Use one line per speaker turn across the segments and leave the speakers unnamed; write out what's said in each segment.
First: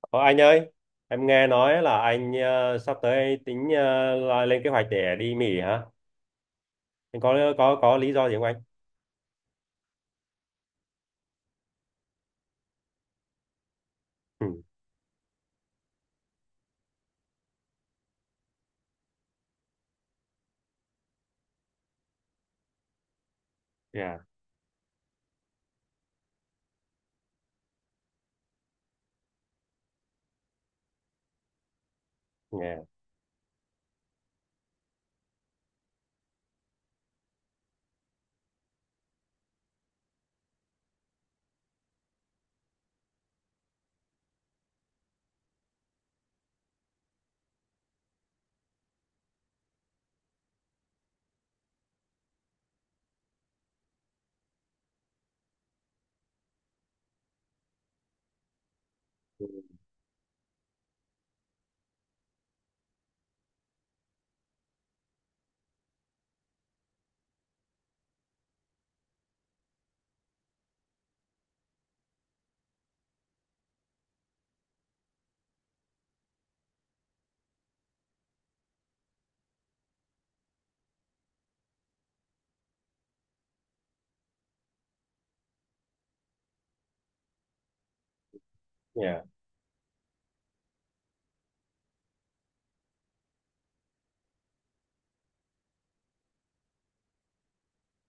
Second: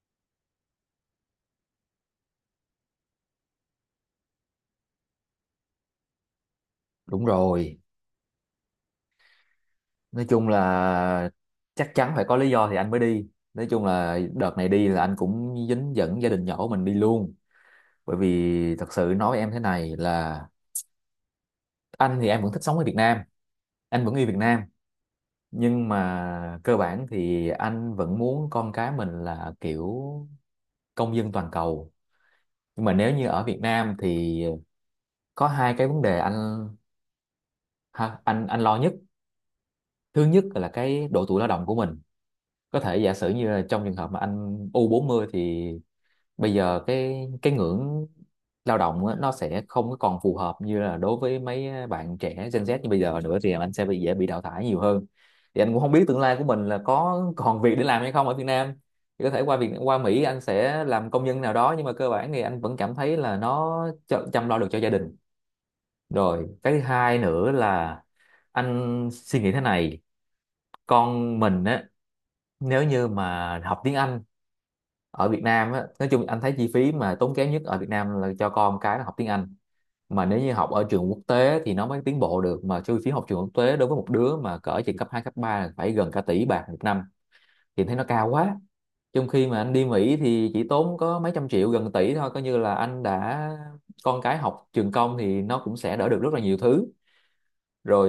Ờ, anh ơi, em nghe nói là anh sắp tới tính là lên kế hoạch để đi Mỹ hả? Anh
Đúng
Có có
rồi,
có lý do gì không anh?
nói chung là chắc chắn phải có lý do thì anh mới đi. Nói chung là
Ừ,
đợt này đi là anh cũng dính dẫn gia đình nhỏ của mình đi luôn. Bởi vì thật sự nói em thế này là anh thì em vẫn thích sống ở Việt Nam, anh vẫn
yeah,
yêu Việt Nam. Nhưng mà cơ bản thì anh vẫn muốn con cái mình là kiểu công dân toàn cầu.
yeah,
Nhưng mà nếu như ở Việt Nam thì có hai cái vấn đề anh, ha, anh lo nhất. Thứ nhất là cái độ tuổi lao động của mình, có thể giả sử như là trong trường hợp mà anh u 40 thì bây giờ cái ngưỡng lao động á, nó sẽ không có còn phù hợp như là đối với mấy bạn trẻ Gen Z như bây giờ nữa, thì anh sẽ bị, dễ bị đào thải nhiều hơn. Thì anh cũng không biết tương lai của mình là có còn việc để làm hay không ở Việt Nam, thì có thể qua Việt, qua Mỹ anh sẽ làm công nhân nào đó, nhưng mà cơ bản thì anh vẫn cảm thấy là nó chăm lo được cho gia đình. Rồi cái thứ hai nữa là anh suy nghĩ thế này, con mình á, nếu như mà học tiếng Anh ở Việt Nam á, nói chung anh thấy chi phí mà tốn kém nhất ở Việt Nam là cho con cái nó học tiếng Anh. Mà nếu như học ở trường quốc tế thì nó mới tiến bộ được, mà chi phí học trường quốc tế đối với một đứa mà cỡ trường cấp 2 cấp 3 là phải gần cả tỷ bạc một năm, thì thấy nó cao quá.
yeah.
Trong khi mà anh đi Mỹ thì chỉ tốn có mấy trăm triệu, gần tỷ thôi, coi như là anh đã, con cái học trường công thì nó cũng sẽ đỡ được rất là nhiều thứ rồi.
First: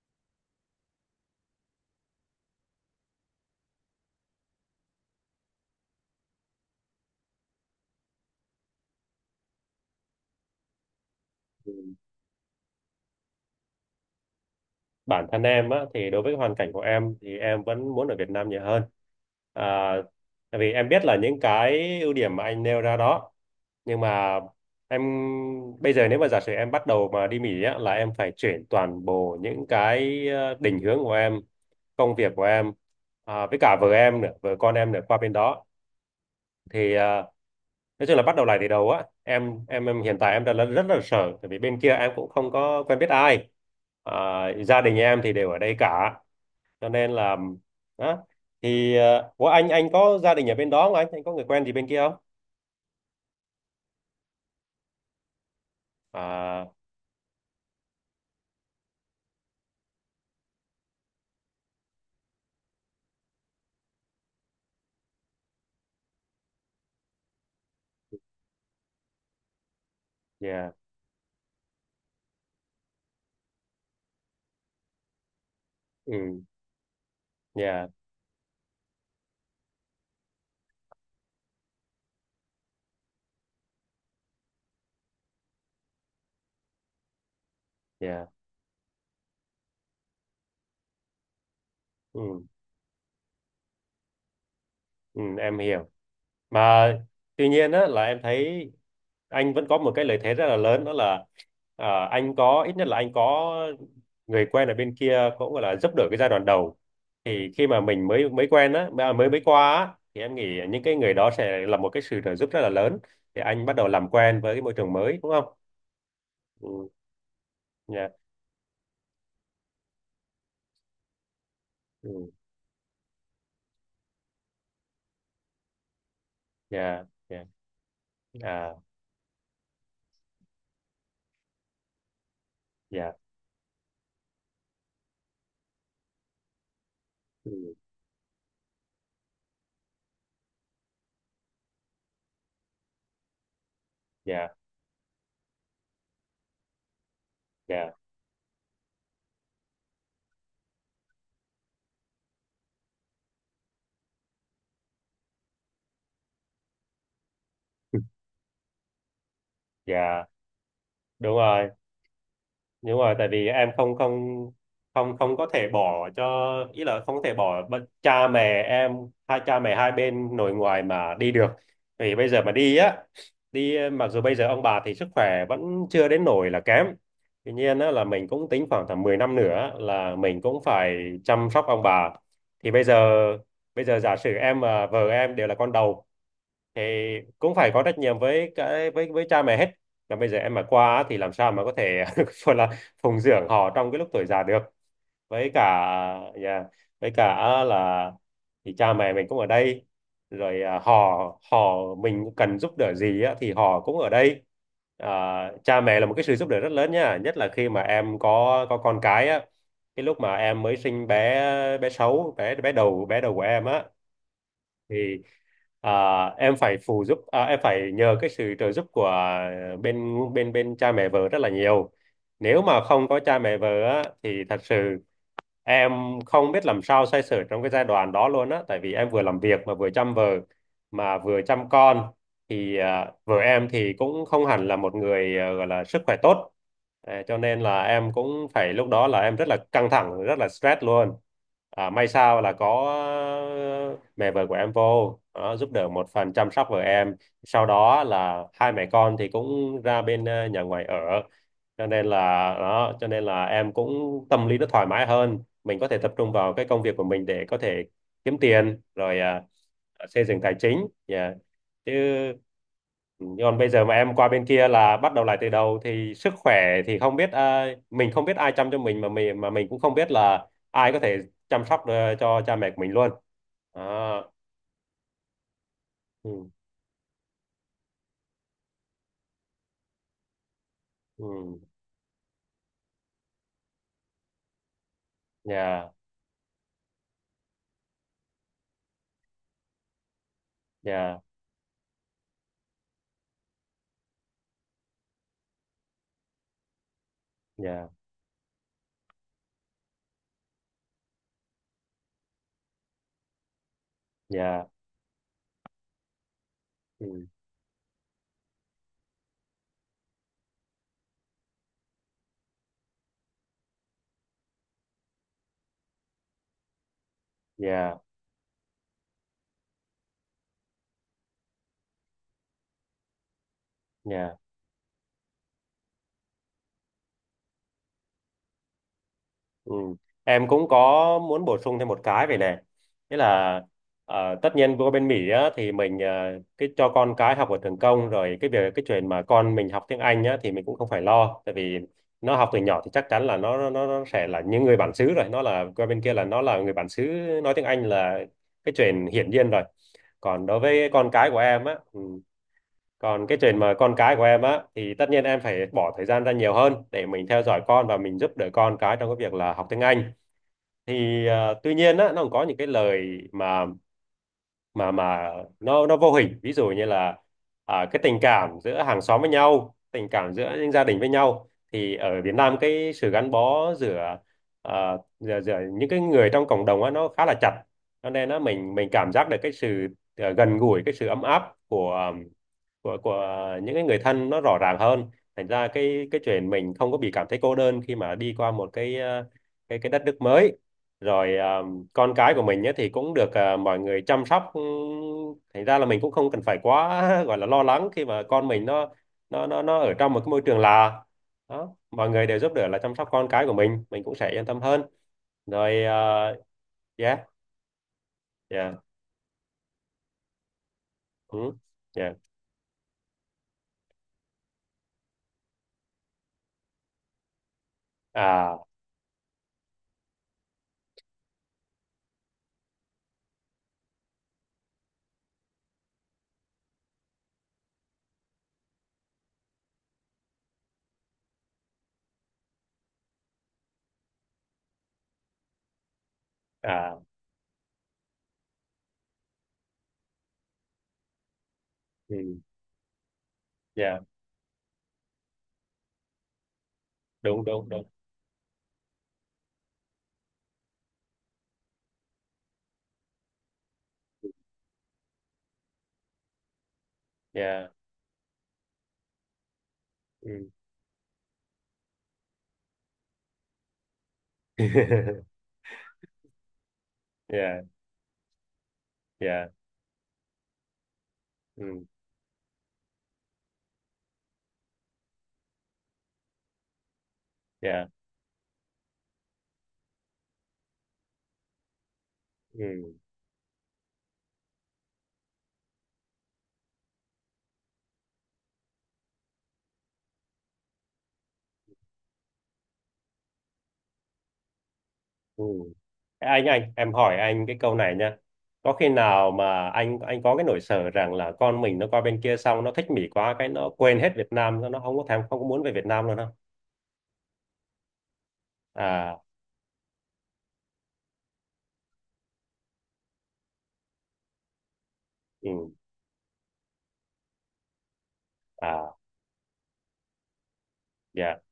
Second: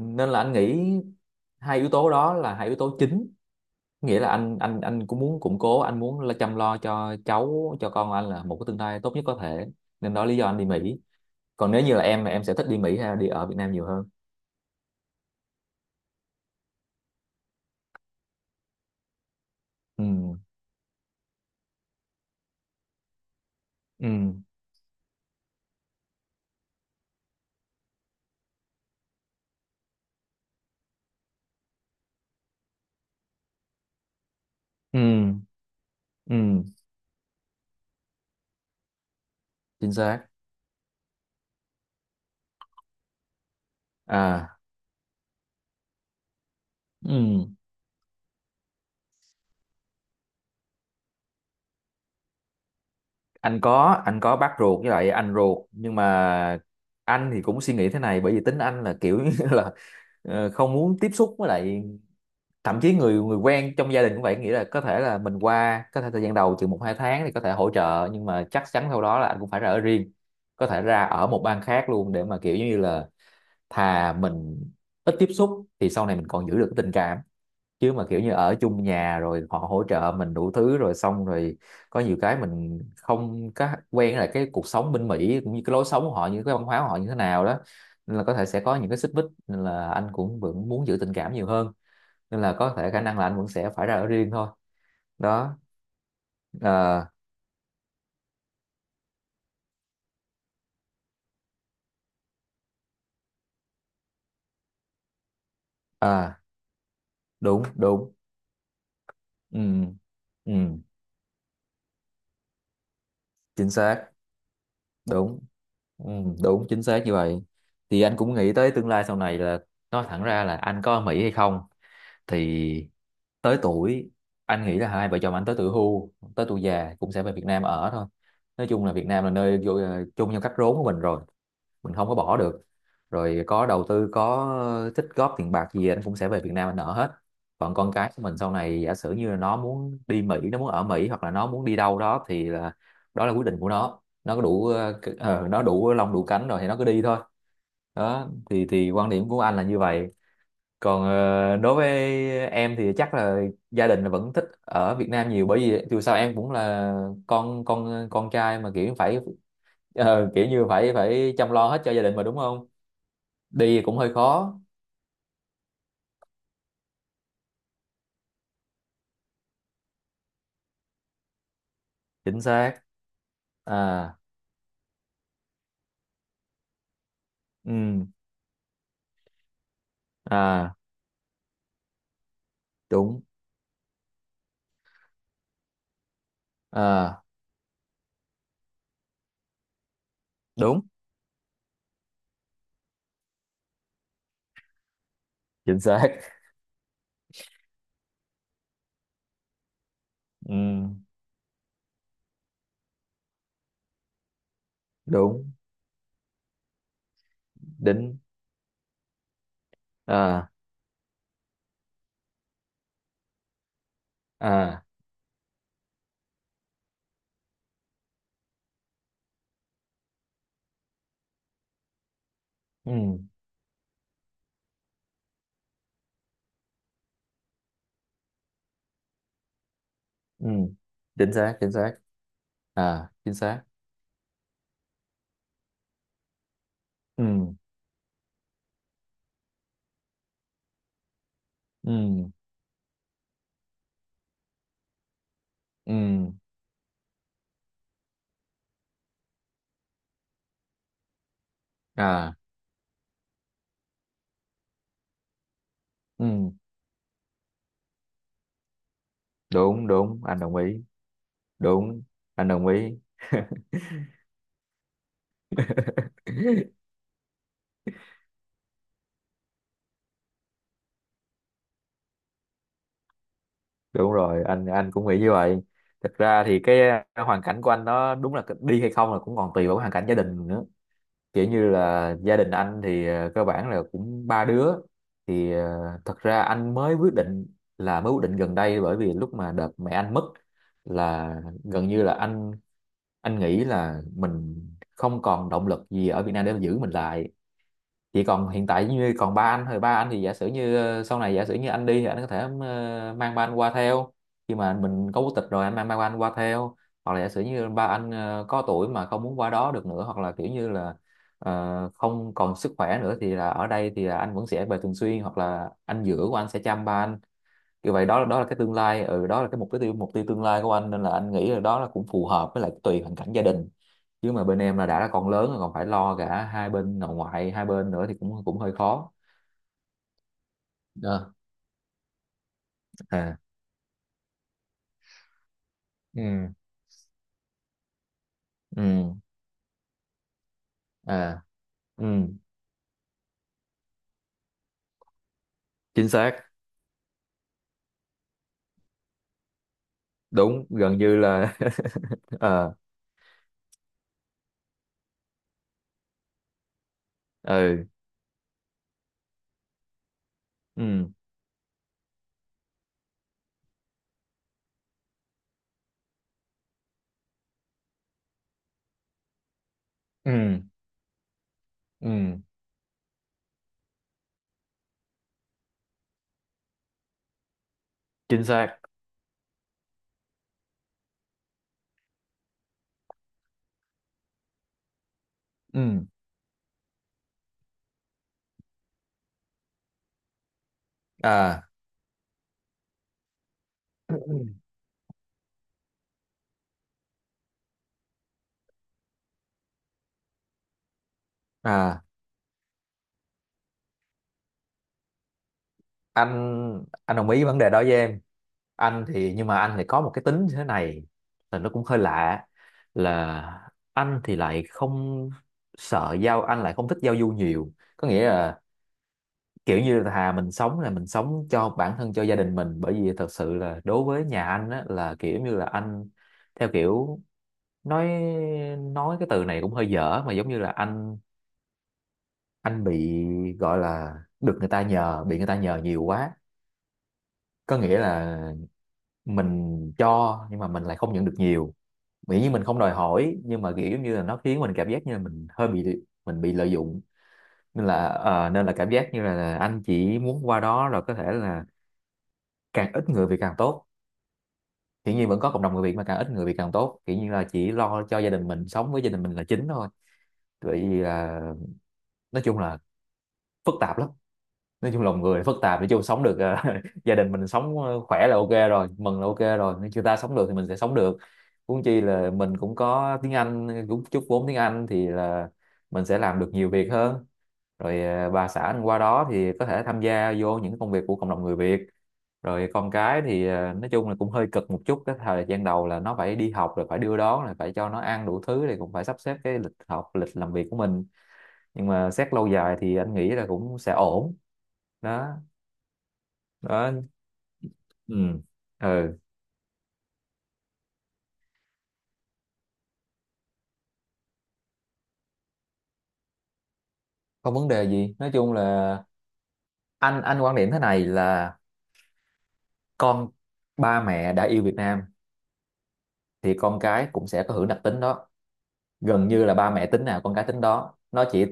Nên là anh nghĩ hai yếu tố đó là hai yếu tố chính, nghĩa là anh cũng muốn củng cố, anh muốn là chăm lo cho cháu, cho con anh là một cái tương lai tốt nhất có thể, nên đó lý do anh đi Mỹ. Còn nếu như là em sẽ thích đi Mỹ hay đi ở Việt Nam nhiều hơn?
Bản thân em á, thì đối với hoàn cảnh của em thì em vẫn muốn ở Việt Nam nhiều hơn à,
Ừ.
tại vì em biết là những cái ưu điểm mà anh nêu ra đó. Nhưng
Ừ.
mà em bây giờ nếu mà giả sử em bắt đầu mà đi Mỹ á, là em phải chuyển toàn bộ những cái định hướng của em, công việc của em, à, với cả vợ em nữa, vợ con em
Ừ.
nữa qua bên đó.
Ừ.
Thì à, nói chung là bắt đầu lại từ đầu á, em em
Chính
em hiện
xác.
tại em rất là sợ, tại vì bên kia em cũng không có quen biết ai. À,
À.
gia đình em thì đều ở đây cả, cho nên là
Ừ.
đó. Thì ủa, anh có gia đình ở bên đó không anh, anh có người quen gì bên kia không?
Anh có bác ruột với lại anh ruột, nhưng mà
À,
anh thì cũng suy nghĩ thế này, bởi vì tính anh là kiểu như là, không muốn tiếp xúc với lại, thậm chí người người quen trong gia đình cũng vậy, nghĩa là có thể là mình qua, có thể thời gian đầu chừng một hai tháng thì có thể hỗ trợ, nhưng mà chắc chắn sau đó là anh cũng phải ra ở riêng. Có
dạ.
thể ra ở một bang khác luôn, để mà kiểu như là, thà mình ít tiếp xúc thì sau này mình
Ừ.
còn giữ được cái tình cảm.
Dạ.
Chứ mà kiểu như ở chung nhà rồi họ hỗ trợ mình đủ thứ rồi xong rồi có nhiều cái mình không có quen, là cái cuộc sống bên Mỹ cũng như cái lối sống của họ, như cái văn hóa của họ như thế nào đó, nên là
Dạ.
có thể sẽ có những cái xích mích, nên là anh cũng vẫn muốn giữ tình cảm nhiều hơn. Nên
Ừ.
là có thể khả năng là anh vẫn sẽ phải ra ở riêng thôi.
Ừ,
Đó.
em hiểu. Mà
À,
tuy nhiên á, là em thấy anh vẫn có một cái lợi thế rất là lớn, đó là à, anh có, ít nhất là anh có người quen ở bên kia, cũng gọi là giúp đỡ cái giai
à,
đoạn đầu. Thì
đúng,
khi mà mình
đúng,
mới mới quen á, mà mới mới
ừ,
qua á, thì em
ừ,
nghĩ những cái người đó sẽ là một cái sự trợ giúp rất là lớn để anh
chính
bắt đầu
xác,
làm quen với cái môi trường mới đúng
đúng,
không?
ừ, đúng chính
Ừ.
xác như vậy. Thì
Dạ.
anh cũng nghĩ tới tương lai sau này là, nói thẳng ra là anh có ở Mỹ hay không,
Ừ,
thì tới tuổi, anh nghĩ là hai vợ chồng anh tới tuổi hưu, tới tuổi già
dạ.
cũng sẽ về Việt
Dạ.
Nam ở thôi. Nói
À.
chung là Việt Nam là nơi chung trong cách rốn của mình rồi, mình không có bỏ được.
Dạ.
Rồi có đầu tư, có tích góp tiền bạc gì anh cũng sẽ về Việt Nam anh nợ hết.
Ừ,
Còn con cái của mình sau này giả sử như là nó muốn đi Mỹ, nó muốn ở Mỹ, hoặc là nó muốn đi đâu đó thì là, đó là quyết định của nó có
dạ.
đủ nó đủ lông đủ cánh rồi thì nó cứ đi thôi.
Dạ.
Đó thì quan điểm của anh là như vậy. Còn đối với em thì chắc là gia đình là vẫn thích ở Việt Nam nhiều, bởi vì dù sao em cũng là con
Ừ,
con con trai, mà kiểu phải,
dạ.
kiểu như phải phải
Đúng
chăm
rồi,
lo hết cho gia đình mà, đúng không?
đúng rồi, tại vì em
Đi
không
cũng hơi
không
khó.
không không có thể bỏ cho, ý là không thể bỏ bất- cha mẹ em, hai cha mẹ hai bên nội ngoại mà đi được. Vì bây
Chính
giờ mà đi
xác.
á, đi mặc
À.
dù bây giờ ông bà thì sức khỏe vẫn chưa đến nỗi là kém, tuy nhiên á, là
Ừ.
mình cũng tính khoảng tầm 10 năm nữa là mình cũng
À.
phải chăm sóc ông bà. Thì bây giờ,
Đúng.
bây giờ giả sử em và vợ em đều là con đầu thì
À.
cũng phải có trách nhiệm với cái, với cha mẹ hết. Là bây giờ em mà
Đúng
qua á thì làm sao mà có thể gọi là phụng dưỡng họ trong cái lúc tuổi già được. Với cả,
chính xác.
yeah, với cả là thì cha mẹ mình cũng ở đây,
Ừ.
rồi à, họ họ mình cần giúp đỡ gì á, thì họ cũng ở đây. À,
Đúng.
cha mẹ là một cái sự giúp đỡ rất lớn nha, nhất là khi mà
Đính.
em có con cái á, cái lúc mà
À.
em mới sinh bé, bé sáu bé bé đầu của em á,
À.
thì à, em phải phụ giúp, à, em phải nhờ cái sự trợ giúp của bên bên bên cha mẹ vợ rất là nhiều. Nếu mà
Ừ.
không có cha mẹ vợ á, thì thật sự em không biết làm sao xoay sở trong cái giai đoạn đó luôn á, tại vì em vừa làm việc mà vừa chăm vợ
Ừ.
mà
Chính
vừa
xác,
chăm
chính xác.
con. Thì
À.
à,
Chính
vợ
xác.
em thì cũng không hẳn là một người à, gọi là sức khỏe tốt. À,
Ừ.
cho nên là em cũng phải, lúc đó là em rất là căng thẳng, rất là stress luôn. À,
Ừ.
may sao là có ờ, mẹ vợ của em vô đó, giúp đỡ một
Ừ.
phần chăm sóc vợ em, sau đó là hai mẹ con thì cũng ra bên nhà ngoài ở, cho nên là
À.
đó. Cho nên là em cũng tâm lý nó thoải mái hơn, mình có thể tập trung
Ừ,
vào cái công việc của mình để có thể kiếm tiền rồi à,
đúng, đúng,
xây
anh
dựng tài
đồng ý.
chính, yeah. Chứ
Đúng, anh đồng ý.
còn bây giờ mà em qua bên kia là bắt đầu lại từ đầu thì sức khỏe thì không biết à, mình không biết ai chăm cho mình, mà mình mà mình cũng không biết là ai có thể chăm sóc cho cha mẹ của mình luôn.
Đúng
Đó.
rồi, anh cũng nghĩ như vậy. Thực ra
Ừ.
thì cái hoàn cảnh của anh nó đúng là đi hay không là cũng còn tùy vào cái hoàn cảnh gia đình nữa.
Ừ.
Kiểu như là gia đình anh thì cơ bản là cũng ba đứa. Thì
Dạ.
thật ra anh mới quyết định, là mới quyết định gần đây, bởi vì lúc mà đợt mẹ anh mất
Dạ.
là gần như là anh nghĩ là mình không còn động lực gì ở Việt Nam để mà giữ mình lại.
Dạ.
Chỉ còn hiện tại như còn ba anh thôi, ba anh thì giả sử như sau này giả sử như anh đi thì anh có thể mang ba anh qua theo. Khi
Dạ.
mà mình có quốc tịch rồi anh mang ba anh qua theo. Hoặc là
Ừ.
giả sử như ba anh có tuổi mà không muốn qua đó được nữa, hoặc là kiểu như là không còn sức khỏe nữa thì là ở đây, thì là anh vẫn sẽ về thường xuyên, hoặc là anh giữa của anh sẽ chăm ba anh. Như
Dạ.
vậy đó, đó là cái tương lai, ừ, đó là cái mục tiêu tương lai của anh, nên là anh nghĩ là đó là cũng phù hợp, với lại tùy hoàn cảnh gia đình. Chứ
Dạ.
mà bên em là đã là con lớn rồi còn phải lo cả hai bên nội ngoại, hai bên nữa thì cũng cũng hơi khó.
Ừ. Em cũng có
Ờ.
muốn bổ sung thêm một cái về này. Nghĩa
À.
là tất nhiên qua bên Mỹ á, thì mình
Ừ.
cái cho con cái học ở trường công rồi, cái việc
Ừ.
cái chuyện mà con mình học tiếng Anh á, thì mình cũng không phải
À.
lo, tại vì
Ừ.
nó học từ nhỏ thì chắc chắn là nó sẽ là những người bản xứ rồi. Nó là qua bên
Chính
kia là
xác.
nó là người bản xứ, nói tiếng Anh là cái chuyện hiển nhiên rồi. Còn đối
Đúng.
với
Gần
con
như
cái của
là.
em á, ừ,
Ờ.
còn cái chuyện mà con cái của em á thì tất nhiên em phải bỏ thời gian ra nhiều hơn để mình theo dõi
Ừ.
con và mình giúp đỡ con cái trong cái việc là học tiếng Anh.
Ừ.
Thì à, tuy nhiên á, nó còn có những cái lời mà mà nó vô hình, ví dụ như là à, cái tình cảm giữa hàng xóm với nhau, tình cảm giữa
Ừ.
những gia đình với nhau, thì ở Việt
Ừ.
Nam cái sự gắn bó giữa à, giữa những cái người trong cộng đồng á, nó khá là chặt. Cho nên nó
Chính xác.
mình cảm giác được cái sự à, gần gũi, cái sự ấm áp của của những cái người thân nó rõ ràng hơn. Thành ra
Ừ.
cái chuyện mình không có bị cảm thấy cô đơn khi mà đi qua một cái à, cái đất nước mới. Rồi à,
À.
con cái của mình ấy, thì cũng được à, mọi người chăm sóc, ừ, thành ra là mình cũng không cần phải quá gọi là lo lắng khi mà con mình nó nó ở trong một cái môi trường là đó,
À.
mọi người đều giúp đỡ là chăm sóc con cái của mình cũng sẽ yên tâm hơn rồi à.
Anh
Yeah.
đồng ý vấn đề đó với em.
Yeah.
Anh thì, nhưng mà anh thì có một cái tính như thế này
Ừ.
là nó cũng hơi
Yeah.
lạ, là anh thì lại không, sợ giao, anh lại không thích giao du nhiều, có nghĩa
À.
là kiểu như là, thà mình sống là mình sống cho bản thân, cho gia đình mình, bởi vì thật sự là đối với nhà anh á, là kiểu như là anh theo kiểu, nói nói cái từ này cũng hơi dở, mà giống như là anh bị gọi là, được người ta nhờ, bị người ta nhờ nhiều quá.
À.
Có nghĩa là mình cho nhưng mà mình lại không nhận được nhiều,
Ừ.
miễn như mình không đòi hỏi, nhưng mà kiểu
Yeah.
giống như là nó khiến mình cảm giác như là mình bị lợi dụng.
Đúng, đúng, đúng.
Nên là nên là cảm giác như là anh chỉ muốn qua đó rồi có thể là càng ít người Việt càng tốt. Hiển nhiên vẫn có cộng đồng người Việt, mà càng ít người Việt càng tốt, kiểu như là
Yeah.
chỉ lo cho gia đình mình, sống với gia đình mình là chính thôi.
Ừ.
Vậy à, nói chung là phức tạp lắm. Nói chung lòng người phức tạp, nói chung sống được. Gia đình mình
Yeah.
sống khỏe là ok rồi, mừng là ok
Yeah.
rồi, nếu người ta sống được thì mình sẽ sống được. Huống
Ừ.
chi là mình cũng có tiếng Anh, cũng chút vốn tiếng Anh, thì là mình sẽ làm được nhiều việc hơn.
Yeah.
Rồi bà xã mình qua đó thì có thể tham gia vô những công việc của cộng đồng người Việt. Rồi con
Ừ.
cái thì nói chung là cũng hơi cực một chút, cái thời gian đầu là nó phải đi học rồi phải đưa đón rồi phải cho nó ăn đủ thứ, thì cũng phải sắp xếp cái lịch học, lịch làm việc của mình. Nhưng mà xét lâu dài thì anh nghĩ là cũng sẽ ổn. Đó.
Ừ. Anh em
Đó.
hỏi anh cái câu này
Ừ.
nha. Có khi
Ừ.
nào mà anh có cái nỗi sợ rằng là con mình nó qua bên kia xong nó thích Mỹ quá, cái nó quên hết Việt Nam, nó không có thèm, không có muốn về Việt Nam luôn không?
Không vấn đề gì, nói chung là
À.
anh quan điểm thế này là, con, ba mẹ đã yêu Việt Nam
Ừ.
thì con cái cũng sẽ có hưởng đặc tính Đó,
À.
gần như là ba mẹ tính nào con cái tính đó. nó
Dạ.
chỉ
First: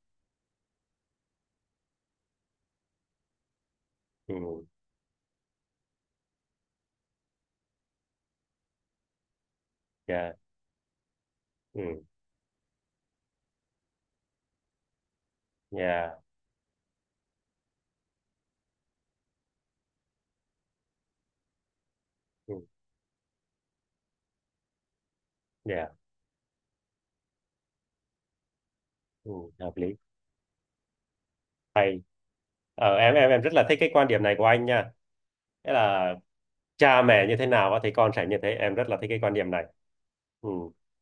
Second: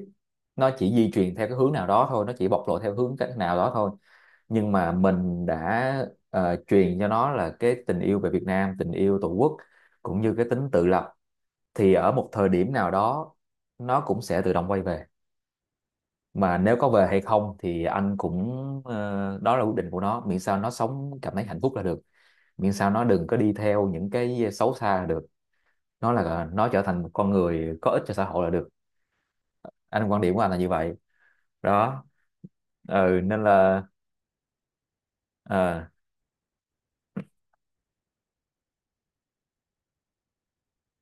nó chỉ di truyền theo cái hướng nào đó thôi, nó chỉ bộc lộ theo hướng cách nào đó thôi.
Ừ.
Nhưng mà mình đã truyền cho nó là cái tình yêu về Việt Nam, tình yêu Tổ quốc, cũng
Dạ.
như cái tính tự lập,
Ừ.
thì ở một thời điểm nào đó nó cũng sẽ tự động quay về.
Dạ.
Mà nếu có về hay không thì anh cũng, đó là quyết định của nó, miễn sao nó sống cảm thấy hạnh phúc là được,
Ừ.
miễn sao nó đừng có đi theo những cái xấu xa là được,
Dạ.
nó là nó trở thành một con người có ích cho xã hội là được.
Ừ, hợp lý.
Anh quan điểm của anh là như vậy
Hay.
đó. Ừ,
Em
nên
rất là thích
là
cái quan điểm này của anh nha. Nghĩa
ờ,
là cha mẹ như thế nào á thì con sẽ như thế. Em rất là thích cái quan điểm này. Ừ.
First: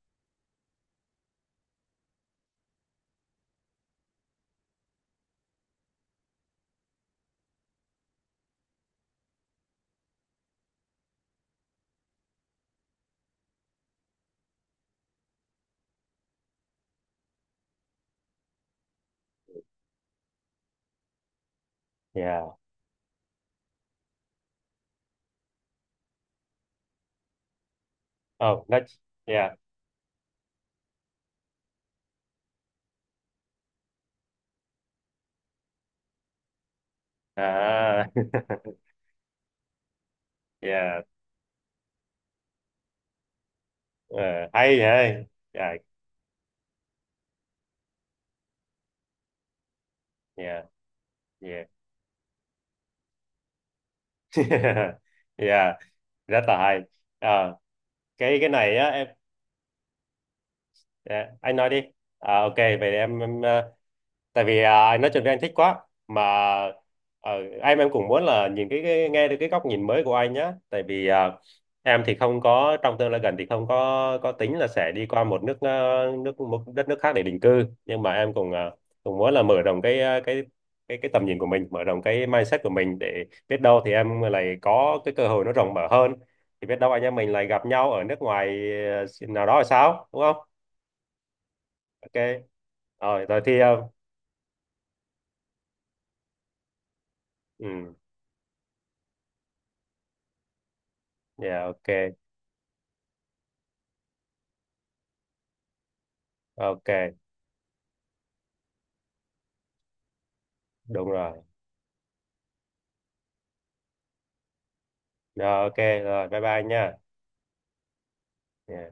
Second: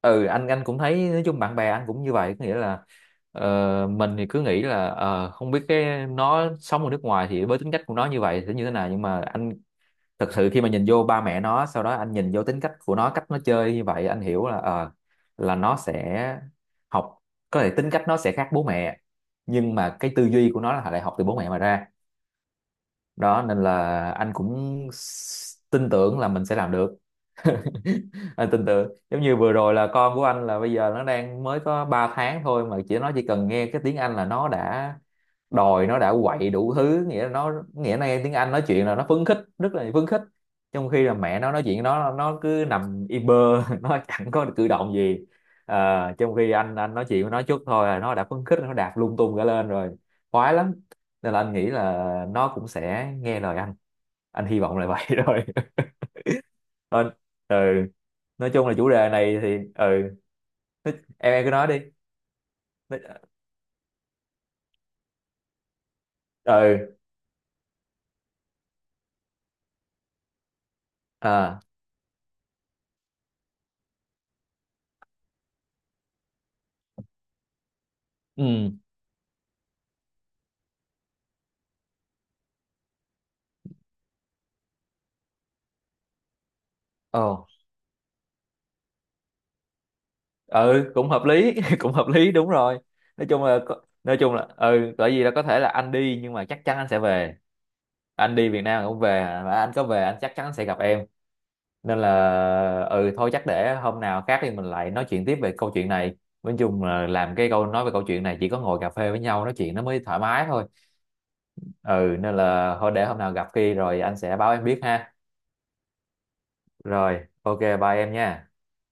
ừ anh cũng thấy nói chung bạn bè anh cũng như vậy, có nghĩa là mình thì cứ nghĩ là không biết cái nó sống ở nước ngoài thì với tính cách của nó như vậy sẽ như thế nào, nhưng mà anh thật sự khi mà nhìn vô ba mẹ nó, sau đó anh nhìn vô tính cách của nó, cách nó chơi như vậy, anh hiểu là, là nó sẽ học, có thể tính cách nó sẽ khác bố mẹ nhưng mà cái tư duy của nó là lại học từ bố mẹ mà ra.
Yeah.
Đó, nên là anh cũng tin tưởng là mình sẽ làm được. Anh
Oh,
tin tưởng,
that's,
giống như vừa
yeah.
rồi là con của anh là bây giờ nó đang mới có 3 tháng thôi mà nó chỉ cần nghe cái tiếng Anh là nó đã đòi, nó đã quậy đủ thứ, nghĩa là nó, nghĩa
À.
là nghe tiếng Anh nói chuyện là nó phấn khích, rất là phấn khích. Trong
Yeah.
khi là mẹ nó nói chuyện, nó cứ nằm im bơ, nó
Ờ,
chẳng có cử
hay
động gì.
vậy. Yeah.
À, trong khi anh nói chuyện với nó chút thôi là nó đã phấn khích, nó đạp lung tung cả lên rồi, khoái
Yeah.
lắm. Nên là anh
Yeah.
nghĩ là nó cũng sẽ nghe lời anh. Anh hy vọng là vậy. Rồi.
Yeah, rất là hay.
ờ,
Ờ,
ừ
cái
nói chung là
này á
chủ
em.
đề này thì, ừ,
Dạ,
em cứ
anh
nói
nói
đi.
đi. À, ok vậy
Nói-
em tại vì à, nói chung là anh thích quá mà,
ừ
ờ, cũng muốn là nhìn cái nghe được cái góc nhìn mới của anh nhá, tại vì à,
à
em thì không có, trong tương lai gần thì không có tính là sẽ đi qua một nước nước một đất nước khác để định cư, nhưng mà em cũng à,
ừ
cũng muốn là mở rộng cái cái cái tầm nhìn của mình, mở rộng cái mindset của mình để biết đâu thì em lại có cái cơ hội nó rộng mở hơn. Thì biết đâu anh em mình
Ồ,
lại gặp nhau ở nước ngoài nào đó là sao đúng không?
ừ, cũng hợp lý. Cũng hợp
Ok.
lý, đúng rồi.
Rồi, rồi thì ờ,
Nói chung là, ừ, bởi vì là có thể là anh đi nhưng mà chắc chắn anh sẽ về.
ừ.
Anh đi Việt Nam cũng về, mà anh có về anh chắc chắn sẽ gặp em.
Yeah, ok.
Nên là, ừ, thôi chắc để hôm nào khác thì mình lại nói chuyện tiếp về câu chuyện này. Nói chung
Ok,
là làm cái câu nói về câu chuyện này chỉ có ngồi cà phê với nhau nói chuyện nó mới thoải mái thôi.
đúng rồi.
Ừ, nên là thôi để hôm nào gặp khi rồi anh sẽ báo em biết ha.
Rồi, ok, rồi bye bye nha.
Rồi, ok, bye em nha.
Yeah.